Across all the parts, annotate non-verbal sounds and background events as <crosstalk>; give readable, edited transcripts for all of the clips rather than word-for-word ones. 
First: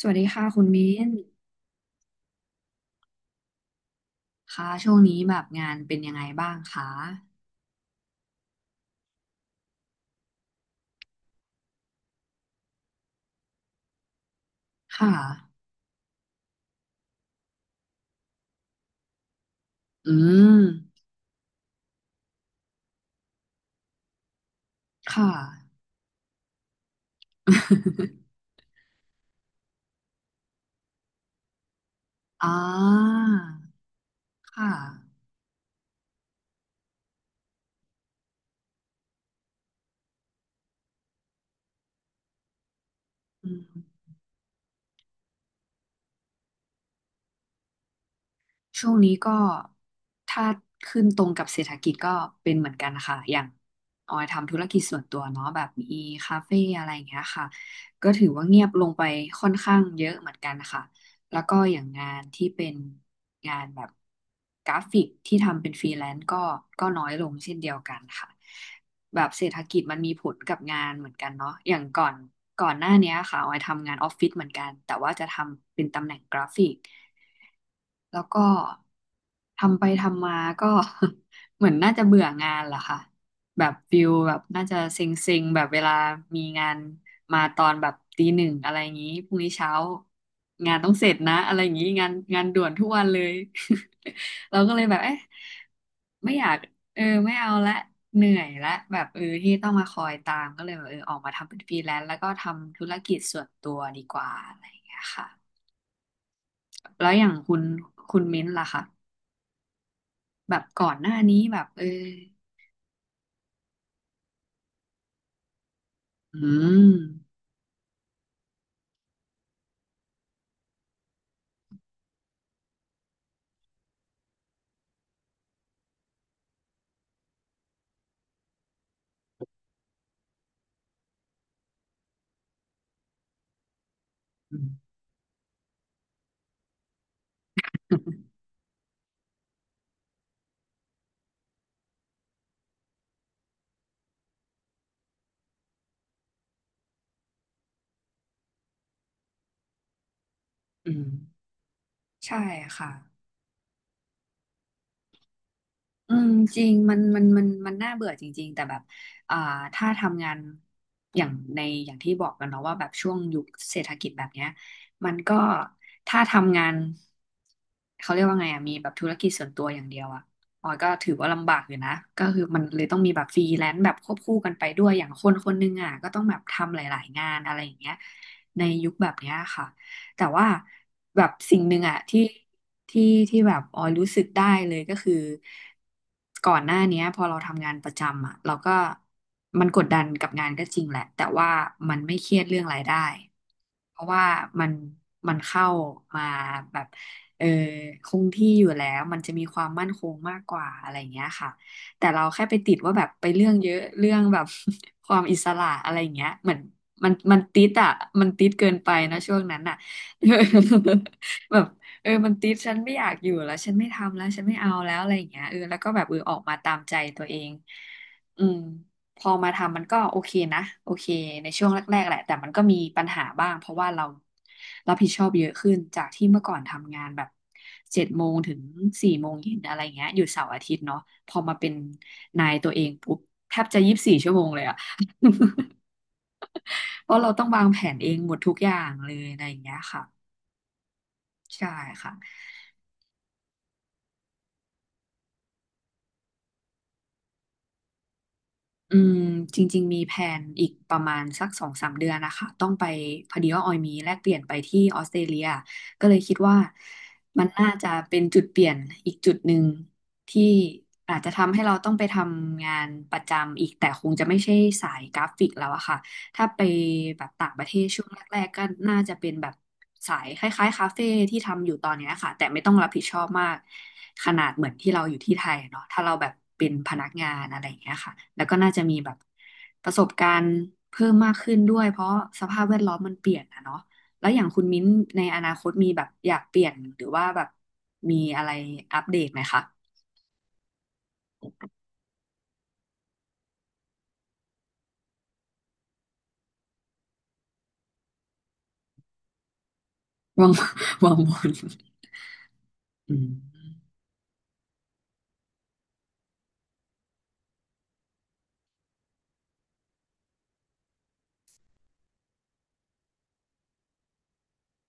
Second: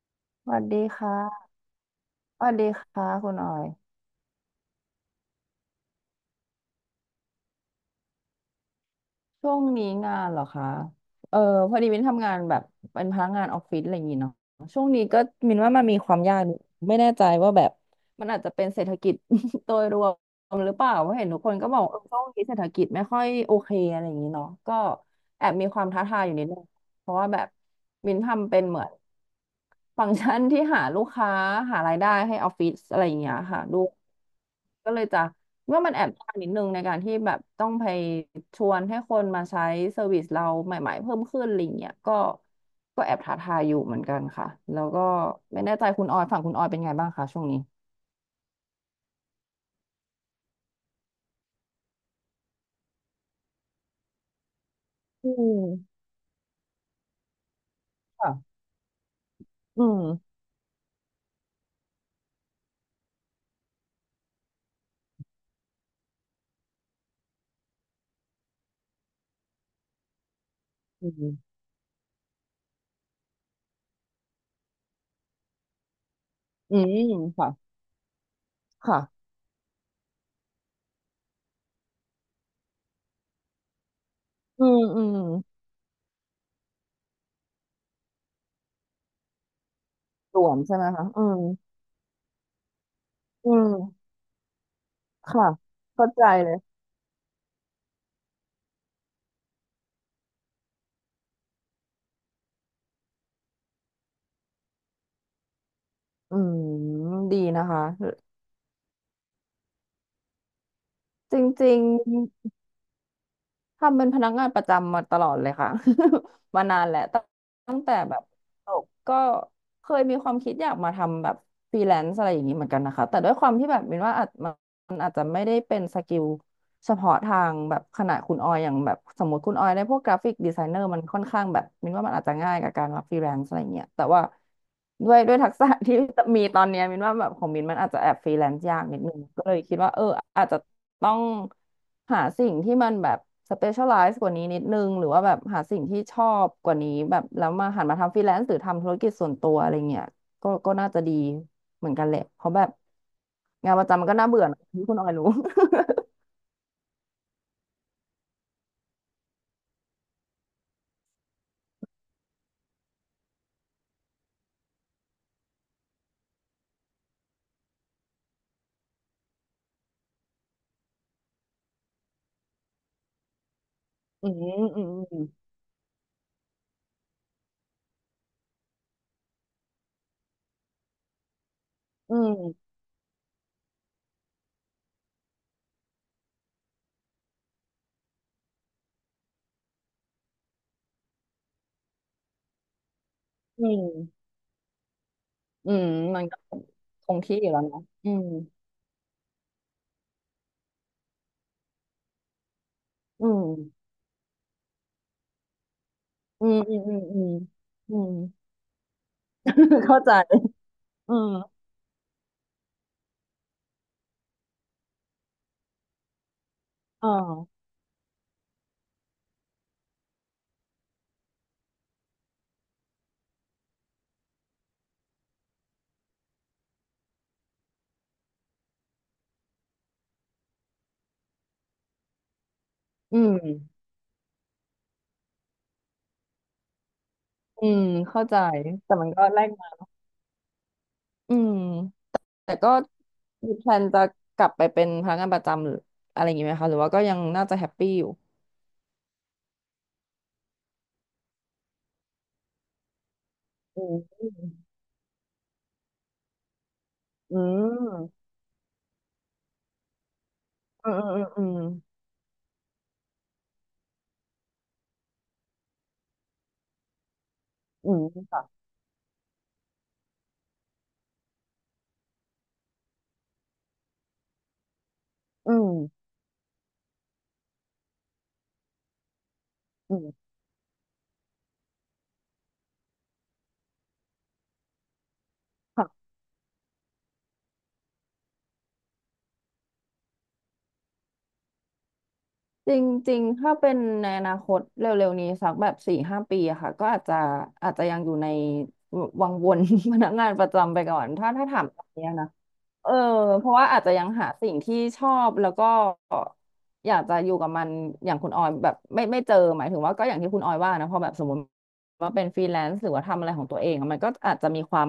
สวัสดีค่ะสวัคุสณดีมิ้นค่ะสวัสดีค่ะคุณออยค่ะช่วงนี้แบบงานเป็นยังไงบ้างคะช่วงนี้งานเหรอคะเออพอดีมินทำงานแบบเป็นพนักงานออฟฟิศอะไรอย่างงี้เนาะช่วงนี้ค่ะ ก็มินว่ามันมีความยากอยู่ไม่แน่ใจว่าแบบมันอาจจะเป็นเศรษฐกิจ <laughs> โดยรวอืมม หรือเปล่าเพราะเห็นทุกคนก็บอกเออช่วงนี้เศรษฐกิจไม่ค่อยโอเคอะไรอย่างงี้เนาะก็ค่ะ แอบมีความท้าทายอยู่นิดนึง เพราะว่าแบบมิน <laughs> ทำเป็นเหมือนฟังก์ชันที่หาลูกค้าหารายได้ให้ออ่อฟฟิศอะไรอย่างาเงี้ยค่ะค่ะ ก็เลยจะว่ามันแอบยากนิดนึงในการที่แบบต้องไปชวนให้คนมาใช้เซอร์วิสเราใหม่ๆเพิ่มขึ้นอะไรอย่างเงี้ยก็แอบท้าอืทายอยู่เหม มือนกันค่ะแล้วก็ไม่แน่ใจคุณออยฝั่งคุณออยเป็นไงบ้างคะช่วงนี้ช่วงนี้ก็ถ้าขึ้นตรงกับเศรษฐกิจก็เป็นเหมือนกันค่ะอย่างออยทำธุรกิจส่วนตัวอืเนาะแบบมีมคาเฟ่อะไรอย่างเงี้ยค่ะก็ถือว่าค่ะเงียบลงไปค่อนข้าอืงเยอะเหมือมนกันค่ะแล้วก็อย่างงานที่เป็นงานแบบกราฟิกที่ทำเป็นฟรีแลนซ์ก็น้อยลงเช่นเดียวกันค่ะแบบเศรษฐกิจมันมีผลกับงานเหอืมือนกันมเนาะอย่างก่อนหน้าเนี้ยค่ะออยทำงานออฟฟิศเหมือนกันแต่ว่าจะทำเป็นตำแหน่งกราฟิก อืมค่ะแล้วก็ค่ะทำไปทำมาก็ <laughs> เหมือนน่าจะเบื่องานแหละค่ะแบบฟิลแบบน่าอืจะมอืเซม็งๆแบบเวลามีงานมาตอนแบบตี 1อะไรอย่างนี้พรุ่งนี้เช้าส่วนงาใช่นไหมต้องเสคะร็จอืนะมอะไรอย่างนี้งานด่วนทุกวันเลย อืม <laughs> เราก็เลยแบบเอ๊ะค่ะเข้าใจไม่อยาเลกย ไม่เอาละเหนื่อยละแบบที่ต้องมาคอยตามก็เลยแบบออกมาทำเป็นฟรีแลนซ์แล้วก็ทำธุรกิจส่วนตัวดีกว่าอะไรอย่างเงี้ยค่ะอืมแล้วอย่างดีคุณนะคะมิ้นท์ล่ะคะ แบบก่อนหน้านี้แบจบริงๆทำเป็นพนักงานประจำมาตลอดเลยค่ะ อื <laughs> มานานมแหละตั้งแต่แบบจบก็เคยมีความคิดอยากมาทำแบบฟรีแลนซ์อะไรอย่างนี้เหมือนกันนะคะแต่ด้วยความที่แบบมินว่าอาจมันอาจจะไม่ได้เป็นสกิล เฉพาะทางแบบขนาดคุณออยอย่างแบบสมมติคุณออยได้พวกกราฟิกดีไซเนอร์มันค่อนข้างแบบมินว่ามันอาจจะง่ายกับการมาฟรีแลนซ์อะไรเงี้ยแต่ว่าอืมด้วย <laughs> ด้วยทักษะที่มีตอนเนี้ยมินว่าแบบของมินมันอาจจะแอบฟรีแลนซ์ยากนิดนึงก็เลยคิดว่าอาจจะต้องหาสิ่งที่มันแบบสเปเชียลไลซ์กว่านี้นิดนึงหรือว่าแบบหาสิ่งที่ชอบกว่านี้แบบแล้วมาหันมาทำฟรีแลนซ์หรือทำธุรกิจส่วนตัวอะไรเงี้ยก็น่าอืจะมดีเหมือนกันแหละใช่เพราะแบบค่ะงานประจำมันก็น่าเบื่อนะที่คุณออยรู้ อืมจริงมันน่าเบื่อจริงๆแต่แบบอ่าถ้าทำงานอย่างในอย่างที่บอกกันเนาะว่าแบบช่วงยุคเศรษฐกิจแบบเนี้ยมันก็ถ้าทำงานเขาเรียกว่าไงอะมีแบบธุรกิจส่วนตัวอย่างเดียวอะออยก็ถือว่าลำบากอยู่นะก็คือมันเลยต้องมีแบบฟรีแลนซ์แบบควบอืคู่กันไปมอืด้วยมอย่างคนคนหนึงอะก็ต้องแบบทำหลายๆงานอะไรอย่างเงี้ยในยุคแบบเนี้ยค่ะ แต่ว่าแบบสิ่งหนึ่งอะอืที่มที่แบบออยรู้สึกได้เลยก็คือก่อนหน้าเนี้ยพอเราทำงานประจำอะเราก็มันกดดันกับงานก็จริงแหละแต่ว่ามันไม่เครียดเรื่องรายได้อืมเพราะว่ามันเข้าอืมมัมานก็แบบคงที่เอออยู่แล้วนะคอืงมที่อยู่แล้วมันจะมีความมั่นคงมากกว่าอะไรอย่างเงี้ยค่ะแต่เราแค่ไปติดว่าแบบไปอืเรื่มองเยอะเรื่องแบบ <laughs> ความอิสระอะไรอย่างเงี้ยอืเหมือมนอืมอืมมันอืมติดอ่ะอืม มันติดเกินไปนะช่วงนั้นอ่ะ <laughs> เข้าใจอืม <laughs> แบบมันติดฉันไม่อยากอยู่แล้วฉันไม่ทำแล้วฉันไม่เอาแล้วอะไรอย่างเงี้ยแล้วก็แบบออกมาตามใจอ่าตัวเองอืมพอมาทำมันก็โอเคนะโอเคในช่วงแรกๆแหละแต่มันก็มีปัญหาบ้างเพราะว่าเรารับผิดชอบเยอะขึ้นจากที่เมื่อก่อนทำงานแบบ7 โมงถึง 4 โมงเย็นอะไรเงี้ยอยู่เสาร์อาทิตย์เนาะพอมาเป็นนายตัวเองปุ๊อืบมแทบจะ24 ชั่วโมงเลยอะ <laughs> เพราะเราต้องวาอืงแผมนเองเข้าหมใจ ดทุกอย่างแต่มัเลนยก็อะแลไรอกย่างมาเงี้ยค่ะ อืมใช่ค่ะแต่ก็มีแพลนจะกลับไปเป็นพนักงานประจำหรืออะไรอย่างงี้ไหมคะ หรือว่าก็ยังน่าจะแฮปปี้อยู่อืมจริงๆ มีแผนอีกประมาณสัก2-3 เดือนนะคะ ต้องไปพอดีว่าออยอืมีมแลกอืเปลี่ยนมไปที่ออสเตรเลียก็เลยคิดว่ามันน่าจะเป็นจุดเปลี่ยนอีกจุดหนึ่งที่อืมอาอืจมจะอืทำมให้เราต้องไปทำงานประจำอีกแต่คงจะไม่ใช่สายกราฟิกแล้วอะค่ะ ถ้าไปแบบต่างประเทศอืช่มวงอืแรมกๆค่ะก็น่าจะเป็นแบบสายคล้ายๆคาเฟ่ที่ทำอยู่ตอนเนี้ยค่ะแต่ไม่ต้องรับผิดชอบมากขนาดเหมือนที่เราอยู่ที่ไทอืยมเนาะถ้าเราแบบเป็นพนักงานอะไรอย่างเงี้ยค่ะแล้วก็น่าจะมีแบบประอืสบกาม รณ์เพิ่มมากขึ้นด้วยเพราะสภาพแวดล้อมมันเปลี่ยนอะเนาะแล้วอย่างคุณมิ้นในอนาคตมีแบบอยากเปลี่ยนหรือว่าแบบมีอะไรอัปเดตไหมคะจริงๆ ถ้าเป็นในอนาคตเร็วๆนี้สักแบบสี่ห้าปีอะค่ะก็อาจจะยังอยู่ในวังวน <laughs> พนักงานปวาระง จำไปก่อ <laughs> นวางบถ้านถามตอนนี้นะ เอออืมเพราะว่าอาจจะยังหาสิ่งที่ชอบแล้วก็อยากจะอยู่กับมันอย่างคุณออยแบบไม่เจอหมายถึงว่าก็อย่างที่คุณออยว่านะพอแบบสมมติว่าเป็นฟรีแลนซ์หรือว่าทำอะไรของตัวเองอะมันก็อาจจะมีความ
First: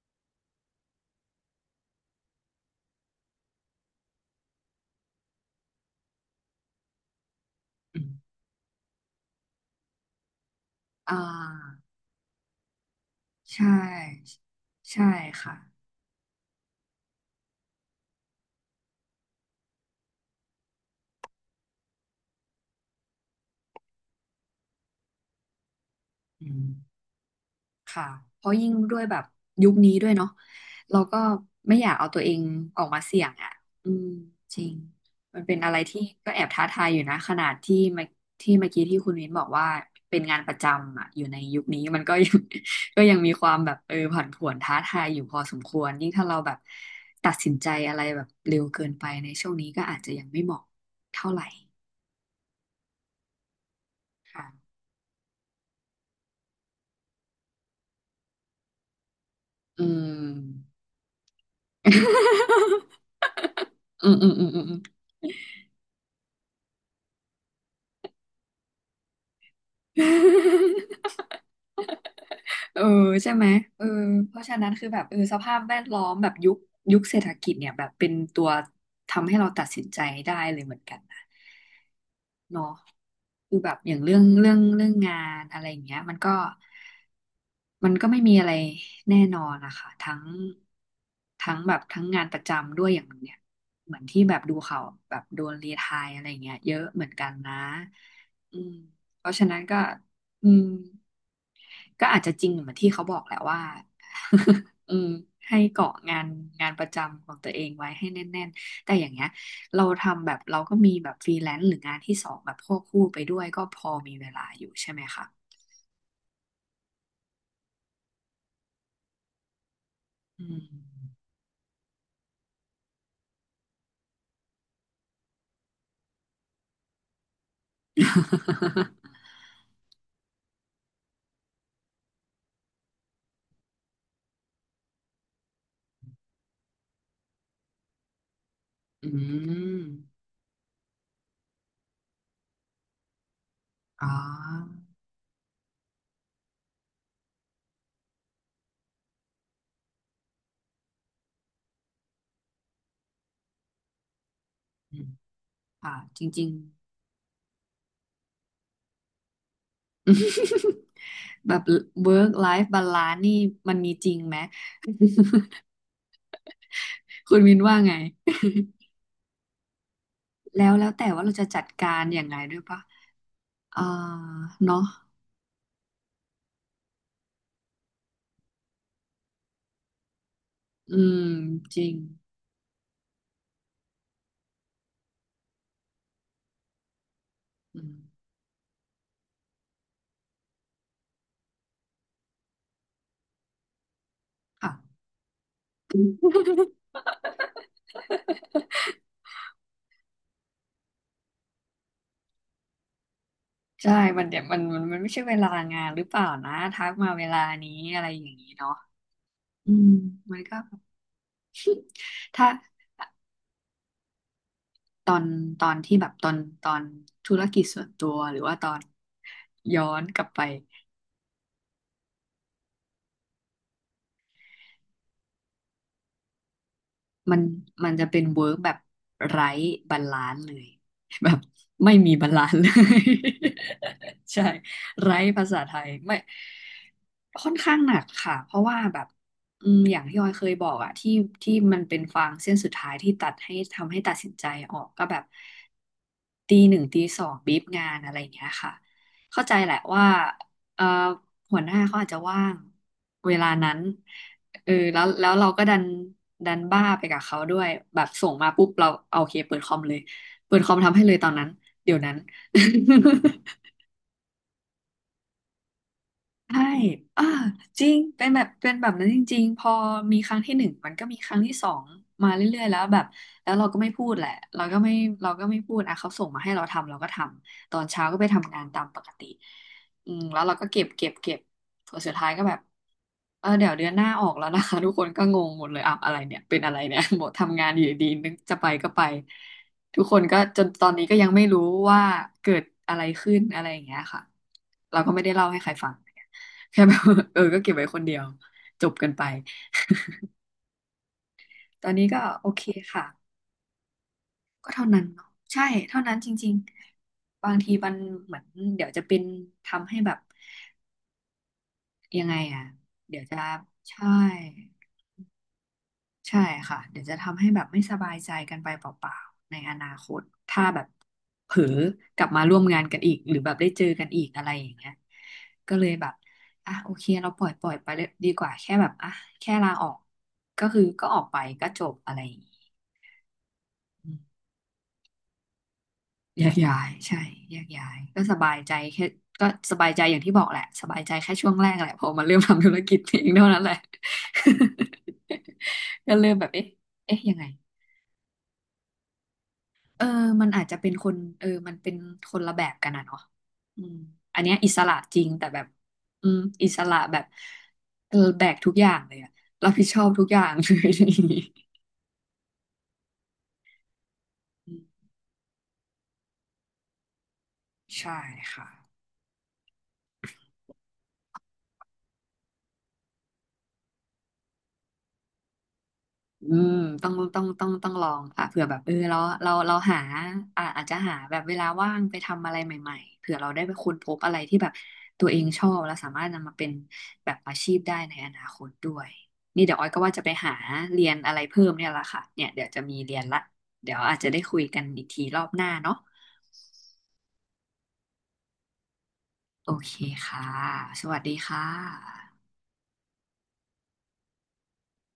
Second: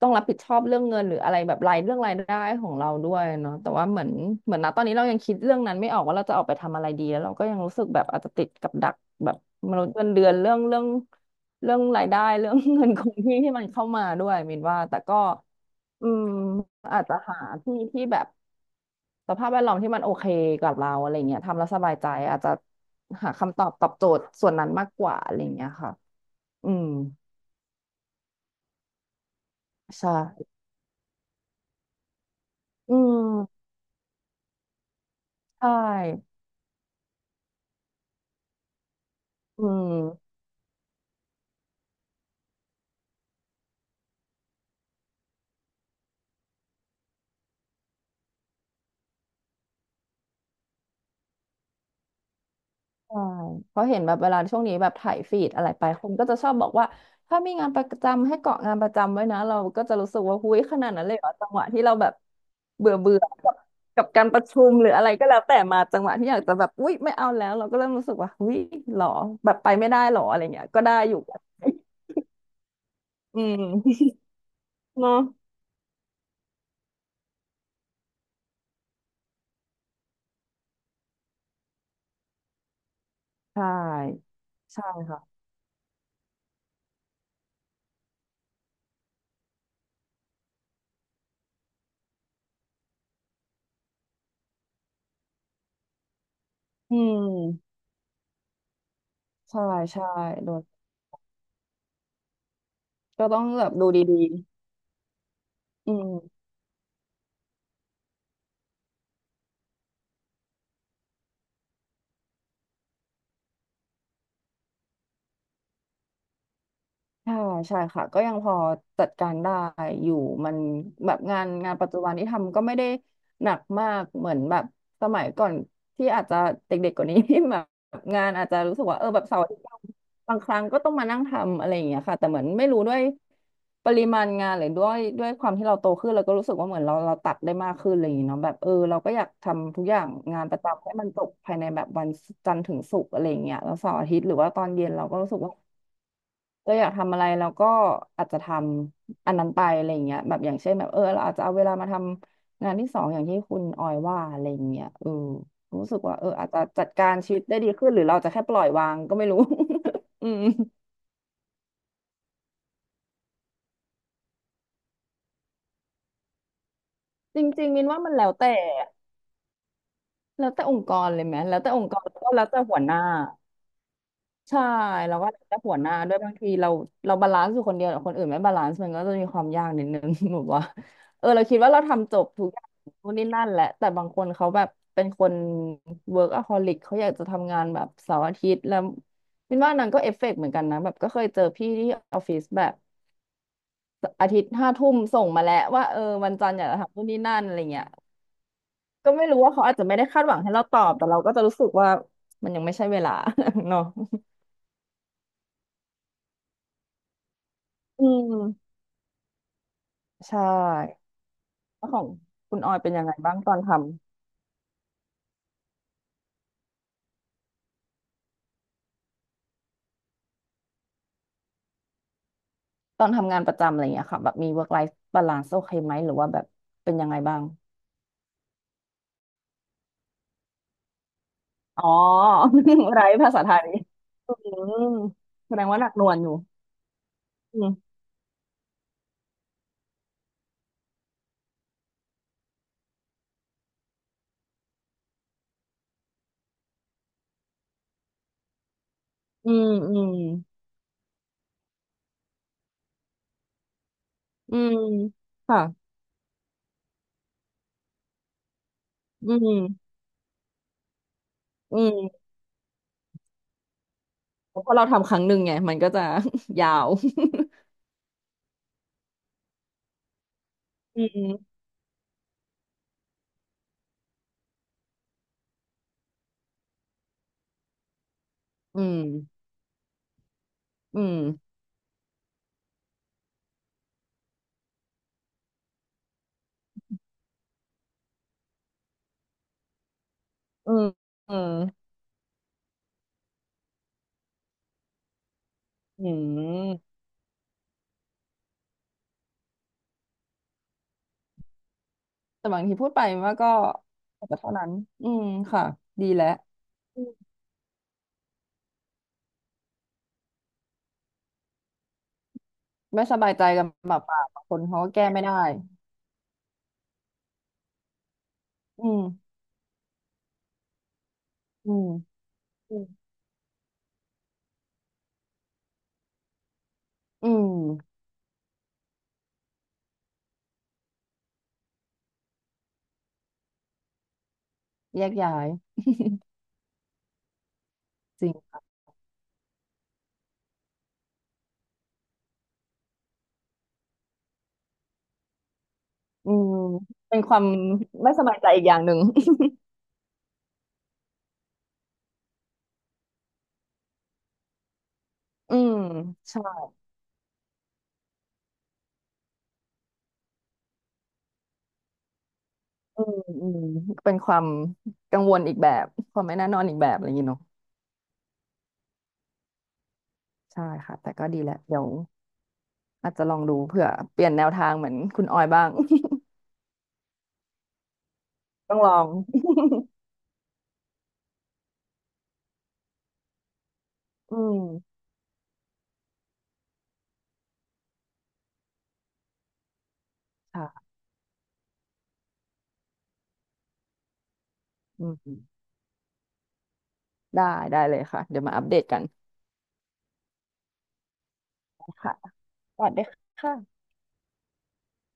ต้องรับผิดชอบเรื่องเงินหรืออะไรแบบรายเรื่องรายได้ของเราด้วยเนาะแต่ว่าเหมือนนะตอนนี้เรายังคิดเรื่องนั้นไม่ออกว่าเราจะออกไปทำอะไรดีแล้วเราก็ยังรู้สึกอืแบบอาจจะมติดกับดักแบบมนุษย์เงินเดือนเรื่องเรื่องอ่เรื่องา รายได้เรื่อง <laughs> เงินคงที่ที่มันใช่เข้ามาด้วยมินว่าแต่ใช่ก็ ค่ะอืมอาจจะหาที่ที่แบบสภาพแวดล้อมที่มันโอเคกับเราอะไรเงี้ยทำแล้วสบายใจอาจจะหาคำตอบตอบโจทย์ส่วนนั้นมากกว่าอะไรเงี้ยค่ะอืมอืมค่ะเพราะยิ่งด้วยแบบยุคนี้ด้วใช่ยเนาะเราก็ไม่อยากเอาตัวเองออกอืมาเสี่ยงอ่ะมอืมจริงมันเป็นใชอะไรที่ก็่แอบท้าทายอยู่นะขนาดที่เมื่อกี้ที่คุณวินบอกอืว่าเป็นม งานประจำอ่ะอยู่ในยุคนี้มันก็ยัง <laughs> ก็ยังมีความแบบผันผวนท้าทายอยู่พอสมควรยิ่งถ้าเราแบบตัดสินใจอะไรแบบเร็วเกินไปในช่วงนี้ก็อาจจะยังไม่เหมาะเท่าไหร่ใช่เพราะเห็นแบบเวลาค่ะช่วงนี้แบบถ่ายฟีดอะไรไปคนก็จะชอบบอกว่าถ้ามีงานประจำให้เกาะงานประจำไว้นะเราก็อืจะม รู้สึกว่าหุ้ยขนาดนั้นเลยเหรอจังหวะที่เราแบบเบื่อ <laughs> เบื่อกับอืมกาอืรมปอืระมอืชุมมอืม หรืออะไรก็แล้วแต่มาจังหวะที่อยากจะแบบอุ๊ยไม่เอาแล้วเราก็เริ่มรู้สึกว่าหุ้ยหรอแบบไปไม่ได้หรออะไรเงี้ยก็ได้ <laughs> อยู่เออใช่อืไหมเออมเพราะฉะนั้นคือแบบเนาะสภาพแวดล้อมแบบยุคเศรษฐกิจเนี่ยแบบเป็นตัวทำให้เราตัดสินใจได้เลยเหมือนกันนะเนาะคืใชอแบบอย่างเรื่อง่เรื่องใช่เรื่องงาค่ะนอะไรอย่างเงี้ยมันก็ไม่มีอะไรแน่นอนนะคะทั้งทั้งแบบทั้งงานประจำด้วยอย่างเนี่ยเหมือนที่แบบดูข่าวแบบโดนรีไทร์อะไรอย่างเงี้ยเยอะอืเหมือนกันนะมอืมเพราะฉะนั้นใช่ก็ใช่อืโดม นก็อาจจะจริงเหมือนที่เขาบอกก็แหต้ละองว่า แบบดูดี <laughs> อืมให้ๆอืเกาะม งานประจำของตัวเองไว้ให้แน่นๆแต่อย่างเงี้ยเราทำแบบเราก็มีแบบฟรีแลนซ์หรืองานที่สองแบบควบคู่ไปด้วยก็พอมีเวลาอยู่ใช่ไหมคะใช่ใช่ค่ะก็ยังพอจัดการได้อยู่อืมันม แบบงานงานปัจจุบันที่ทำก็ไม่ได้หนักมากเหมือนแบบสมัยก่อนที่อาจจะเด็กๆกว่านี้ <laughs> ที่แบบงานอาจจะรู้สึกว่าเออ <laughs> แบบเสาร์อาทิตย์บางครั้งก็ต้องมานั่งทำอะไรอย่างเงี้ยค่ะแต่เหมือนไม่รู้ด้วยปริมาณงานหรือด้วยความที่เราโตขึ้นเราก็รู้สึกว่าเหมือนเราตัดได้มากขึ้นอะไรอย่างเงี้ยเนาะแบบเออเราอืก็อยากทำทุกอย่างมงานประจำให้มันจบภายในแบบวันจันทร์ถึงศุกร์อะไรอย่างเงี้ยแล้วเสาร์อ๋อาทิตย์หรือว่าตอนอเย็นเราก็รู้สึกว่า เราอยากทำอะไรเราก็อาจจะทำอันนั้นไปอะไรอย่างเงี้ยแบบอย่างเช่นแบบเออเราอาจจะเอาเวลามาทำงานที่สองอย่างที่คุณออยว่าอะไรอย่างเงี้ยอืเอมอรู้ค่ะสึกว่าจเออริอาจงจะจัดการชีวิตได้ดีขึ้นหรือเราจะแค่ปล่อยวางก็ไม่รู้ <laughs> อืมๆ <laughs> แบบ work life balance นี่มันมีจริงไหมคุจณรวินิงว่าๆมินไง ว่ามันแล้ว <laughs> แต่แล้วแล้แต่วองแล้ค์กวแต่รเลว่ายเราไหมจะแล้วจัดแต่องกาค์กรรแล้วยัก็งไงแล้วด้แต่วยหัปะวหน้า อ่าใช่เนาะ แล้วก็จะหัวหน้าด้วยบางทีเราบาลานซ์อยู่คนเดียวแต่คนอื่นไม่บาลานซ์มันก็จะมีความยากนิดนึง <laughs> แบบว่าอืมเออเราคิดว่าจเราริงทำจบทุกอย่างนู่นนี่นั่นแหละแต่บางคนเขาแบบเป็นคน workaholic เขาอยากจะทำงานอืแบบเสามร์อาทิตย์แล้วมินว่านางก็เอฟเฟกต์เหมือนกันนะแบบก็เคยเจอพี่ที่ออฟฟิศแบบอาทิตย์ห้าค่ะ ทุ่มส่งมาแล้วว่าเออวัน <laughs> จันทร์อยากจะทำนู่นนี่นั่นอะไรเงี้ยก็ไม่รู้ว่าเขาอาจจะไม่ได้คาดหวังให้เราตอบแต่เราก็จะรู้สึกว่ามันยังไม่ใช่เวลา <laughs> เนาะใช่มันเดี๋ยวมันไม่ใช่เวลางานหรือเปล่านะทักมาเวลานี้อะอืไรอย่างนี้เนาะม อืม <laughs> ใชมันก็ ่ แล้วของ <laughs> ถ้าคุณออยเป็นยังไงบ้างตอนทำตอนตอนที่แบบตอนตอนธุรกิจส่วนตัวหรือว่าตอนย้อนกลับไปตอนทำงานประจำอะไรอย่างเงี้ยค่ะแบบมี work life balance โอเคไหมหรือว่าแบบเป็นยังไงบ้ามันงมันจะเป็นเวิร์กแบบไร้บาลานซ์เลย <laughs> แบบอ๋อ ไม่มีบาลานซ์เล <laughs> ย ไรภาษาไทย <laughs> อืใช่มไร้ภาแสษาดงไทว่าหนัยกหน่วไม่ งอยู่ค่อนอืข้างหมนักค่ะเพราะว่าแบบอืมอย่างที่ออยเคยบอกอะที่มันเป็นฟางเส้นสุดท้ายที่ตัดให้ทำให้ตัดสินใจออกก็แบบตีหนึ่งตีสองบีบงานอะไรอย่างเงี้ยค่ะเข้าอืใจมแหละอืว่ามเอ่อหัวหน้าเขาอาจจะว่างเวลานั้นอืเออมแล้วเราค่ะก็ดันบ้าไปกับเขาด้วยแบบส่งมาปุ๊บเราเอาโออืเคเปิดคอมเลมยเปิดคอมทำให้เลยตอนนั้นอืเดี๋ยวนั้น มเพราะเราทำครั้งหนึ่งไงมันก็จะ ใช่ <laughs> ยาว อ่า <laughs> จริงเป็นแบบเป็นแบบนั้นจริงๆพอมีครั้งที่หนึ่ง มันอืก็มีครั้งมที่สองมาเรื่อยๆแล้วแบบ แล้วเราก็ไม่พูดแหละ เราก็ไม่เราก็ไม่พูดอ่ะเขาส่งมาให้เราทำ เราก็ทำ ตอนเช้าก็ไปทำงานอืตามปมกติอืมแล้วเราก็เก็บอืเก็บเก็บ มส่วนสุดท้ายก็แบบเออเดี๋ยวเดือนหน้าออกแล้วนะคะ <laughs> ทุกคนก็งงหมดเลยอ้าอะไรเนี่ยเป็นอะไรเนี่ย <laughs> บอกทำงานอยู่ดีนึกจะไปก็ไปทุกคนก็จนอืตมอนนี้ก็ยังอืไม่มรู้ว่าเกิดอะไรขึ้นอะไรอย่างเงี้ยค่ะเราก็ไม่ได้เล่าให้ใครฟัง อื <laughs> แค่แบมบ <laughs> เออก็เก็บไว้คนเดียวจบกันไปตอนนี้ก็แต่โอบาเคงทีพูดไปค่ะว่าก็แต่เท่านั้ก็นเท่านั้นอืมเนาะใช่ค่ะเท่าดีนั้นแล้จว ริงๆบางทีมันเหมือนเดี๋ยวจะเป็นทำให้แบบยังไงอ่ะไม่สเดี๋ยวบายจะใจกันแบบใช่ ปากบางคนเขาก็แก้ไม่ได้ใช่ค่ะเดี๋ยวจะทำให้แบบไม่สบายใจกันไปอืเปล่ามๆในอนาคตถ้าแบบเผลออืมกลับมาร่วมอืงานมกันอีกหรือแบบได้เจอกันอีกอะไรอย่างเงี้ยก็เลยแบบอ่ะโอเคอืเราปล่อยไปมเลยดีกว่าแค่แบบอ่ะแค่ลาออกก็คือก็ออกไปก็จบอะไรอย่างงี้อืมแยกย้ายแยกย้ายใช่แยกย้ายก็จริสงบายใจค่ะแค่ก็สบายใจอย่างที่บอกแหละสบายใจแค่ช่วงแรกแหละพอมาเริ่มทำธุรกิจเองเท่านั้นแหละ <laughs> ก็เริ่อืมแบบมเอ๊ะเป็เอ๊ะนคยังวาไง มไม่สบายใจอีกอย่างหนึ่ง <laughs> เออมันอาจจะเป็นคนเออมันเป็นคนละแบบกันนะเนาะอืมอันเนี้ยอิสระจริงแต่อืแบบมอืมใช่อิสระแบบเออแบกทุกอย่างเลยอะรับผิดชอบทุกอย่างเลย อืมอืมเป็นความ <laughs> อืมกังวลอีกแบบความไม่แน่นอนอีกแบบอะไรอย่างนี้เนาะใช่ค่ะ ใช่ค่ะแต่ก็ดีแหละเดี๋ยวอาจจะลองดูเผื่อเปลี่ยนแนวทางเหมือนคุณออยบ้าง อืมต้องลองค่ะเผื่อ <laughs> แบต้อบงลเออองเราหาอ่าอาจจะหาแบบเวลาว่างไปทำอะไรใหม่ๆเผื่อเราได้ไปค้นพบอะอืไรที่มแบบตัวเองชอบแล้วสามารถนำมาเป็นแบบอาชีพได้ในอนาคตด้วยนี่เดี๋ยวออยก็ว่าจะไปหาค่ะเรียนอะไรเพิ่มเนี่ยละค่ะเนี่ยเดี๋ยวจะมีเรียนละเดี๋ยวอาจจะได้คุยกันอีอืกทีรมอบหน้าเนาะได้ได้เลยค่ะ เดี๋ยวมาอัปเดตกันโอเคค่ะสวัสดีค่ค่ะะสวัสดีค่ะ